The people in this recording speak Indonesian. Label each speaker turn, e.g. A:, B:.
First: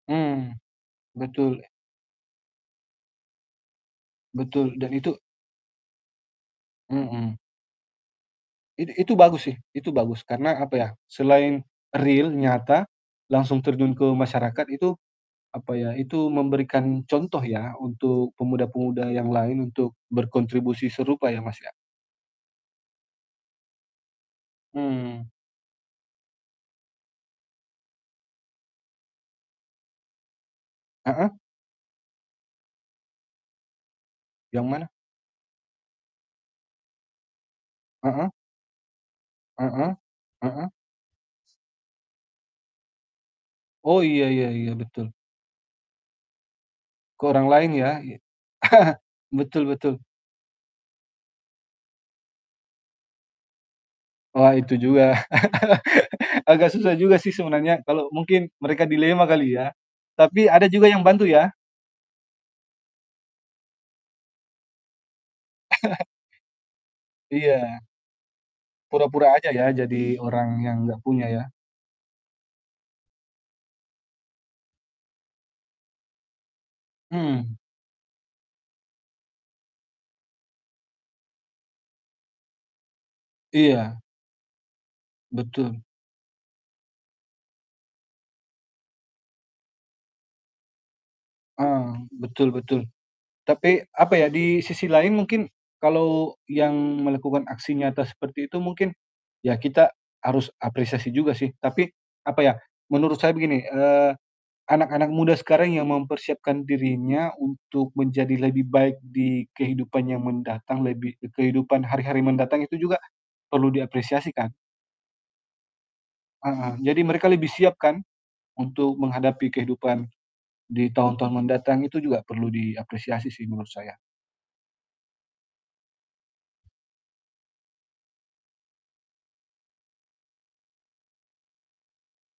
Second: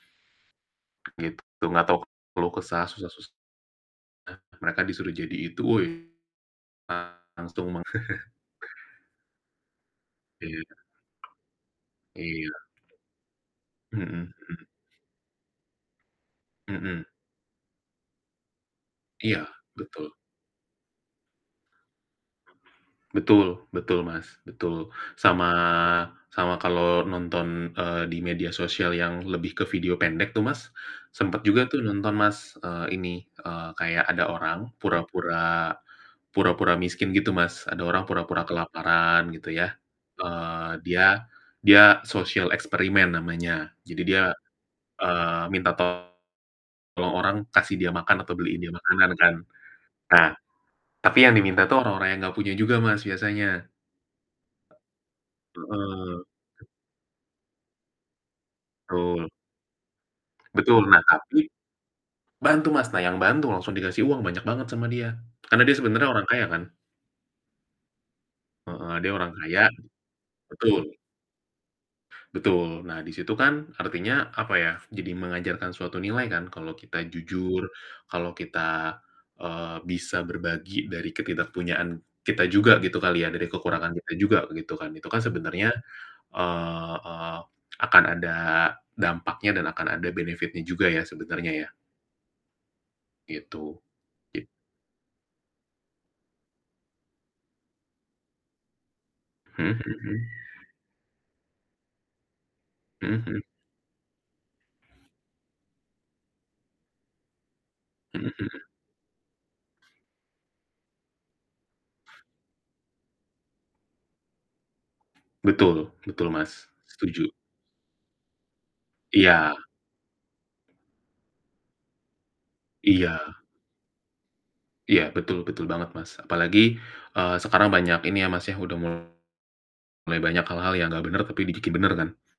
A: Mmm,
B: Gitu.
A: betul.
B: Enggak tahu keluh kesah susah susah,
A: Betul,
B: mereka
A: dan
B: disuruh
A: itu
B: jadi itu, woi!
A: Mhm.
B: Langsung mang.
A: It itu bagus sih itu bagus. Karena
B: Iya.
A: apa ya, selain real
B: Iya.
A: nyata langsung terjun ke
B: Mhm, hmm.
A: masyarakat itu, apa ya, itu memberikan
B: Mhm.
A: contoh ya untuk pemuda-pemuda yang
B: Iya,
A: lain untuk
B: betul.
A: berkontribusi serupa ya, Mas, ya.
B: Betul, betul, Mas, betul.
A: Hmm.
B: Sama, sama kalau nonton, eee, di media sosial yang lebih ke video pendek tuh, Mas,
A: Heeh.
B: sempat juga tuh nonton, Mas, eee, ini, eee, kayak ada orang
A: Yang mana?
B: pura-pura, pura-pura miskin gitu, Mas. Ada orang
A: Heeh.
B: pura-pura kelaparan gitu ya.
A: Heeh, heeh.
B: Eee, dia, dia social experiment namanya.
A: Oh,
B: Jadi dia,
A: iya iya iya, betul.
B: eee, minta tolong
A: Ke
B: orang
A: orang lain
B: kasih
A: ya,
B: dia
A: i
B: makan atau beliin dia makanan kan.
A: betul betul.
B: Nah, tapi yang diminta tuh orang-orang yang nggak punya juga, Mas, biasanya.
A: Wah itu juga
B: Heeh.
A: agak susah juga sih sebenarnya, kalau mungkin mereka dilema
B: Betul.
A: kali ya? Tapi ada
B: Betul.
A: juga
B: Nah,
A: yang bantu
B: tapi
A: ya?
B: bantu, Mas. Nah, yang bantu langsung dikasih uang banyak banget sama dia. Karena dia sebenarnya orang kaya kan.
A: Iya.
B: Heeh, dia orang
A: Pura-pura aja
B: kaya
A: ya, jadi orang yang
B: betul.
A: enggak punya ya.
B: Betul. Nah, di situ kan artinya, apa ya, jadi mengajarkan suatu nilai kan kalau kita
A: Hmm.
B: jujur, kalau kita, eee, bisa berbagi dari ketidakpunyaan kita juga gitu kali ya, dari kekurangan
A: Iya.
B: kita juga gitu kan. Itu kan sebenarnya,
A: Betul.
B: eee eee, akan ada dampaknya dan akan ada benefitnya juga ya sebenarnya ya.
A: Ah, betul betul.
B: Gitu,
A: Tapi, apa ya,
B: git
A: di sisi lain mungkin kalau yang melakukan aksi nyata seperti itu mungkin ya
B: Mhm
A: kita
B: mhm mhm.
A: harus apresiasi juga sih. Tapi, apa ya,
B: Mhm
A: menurut saya
B: mhm.
A: begini, eee, anak-anak muda sekarang yang mempersiapkan dirinya untuk
B: Mhm
A: menjadi
B: mhm
A: lebih baik di kehidupan yang mendatang, lebih kehidupan hari-hari mendatang itu juga perlu diapresiasi kan?
B: Betul, betul, Mas.
A: Heeh, jadi mereka
B: Setuju.
A: lebih siap kan? Untuk menghadapi
B: Iya.
A: kehidupan di tahun-tahun mendatang, itu juga perlu
B: Iya.
A: diapresiasi sih menurut saya.
B: Iya, betul betul banget, Mas. Apalagi, eee, sekarang banyak ini ya, Mas, ya udah mulai banyak hal-hal yang nggak bener tapi dibikin bener kan.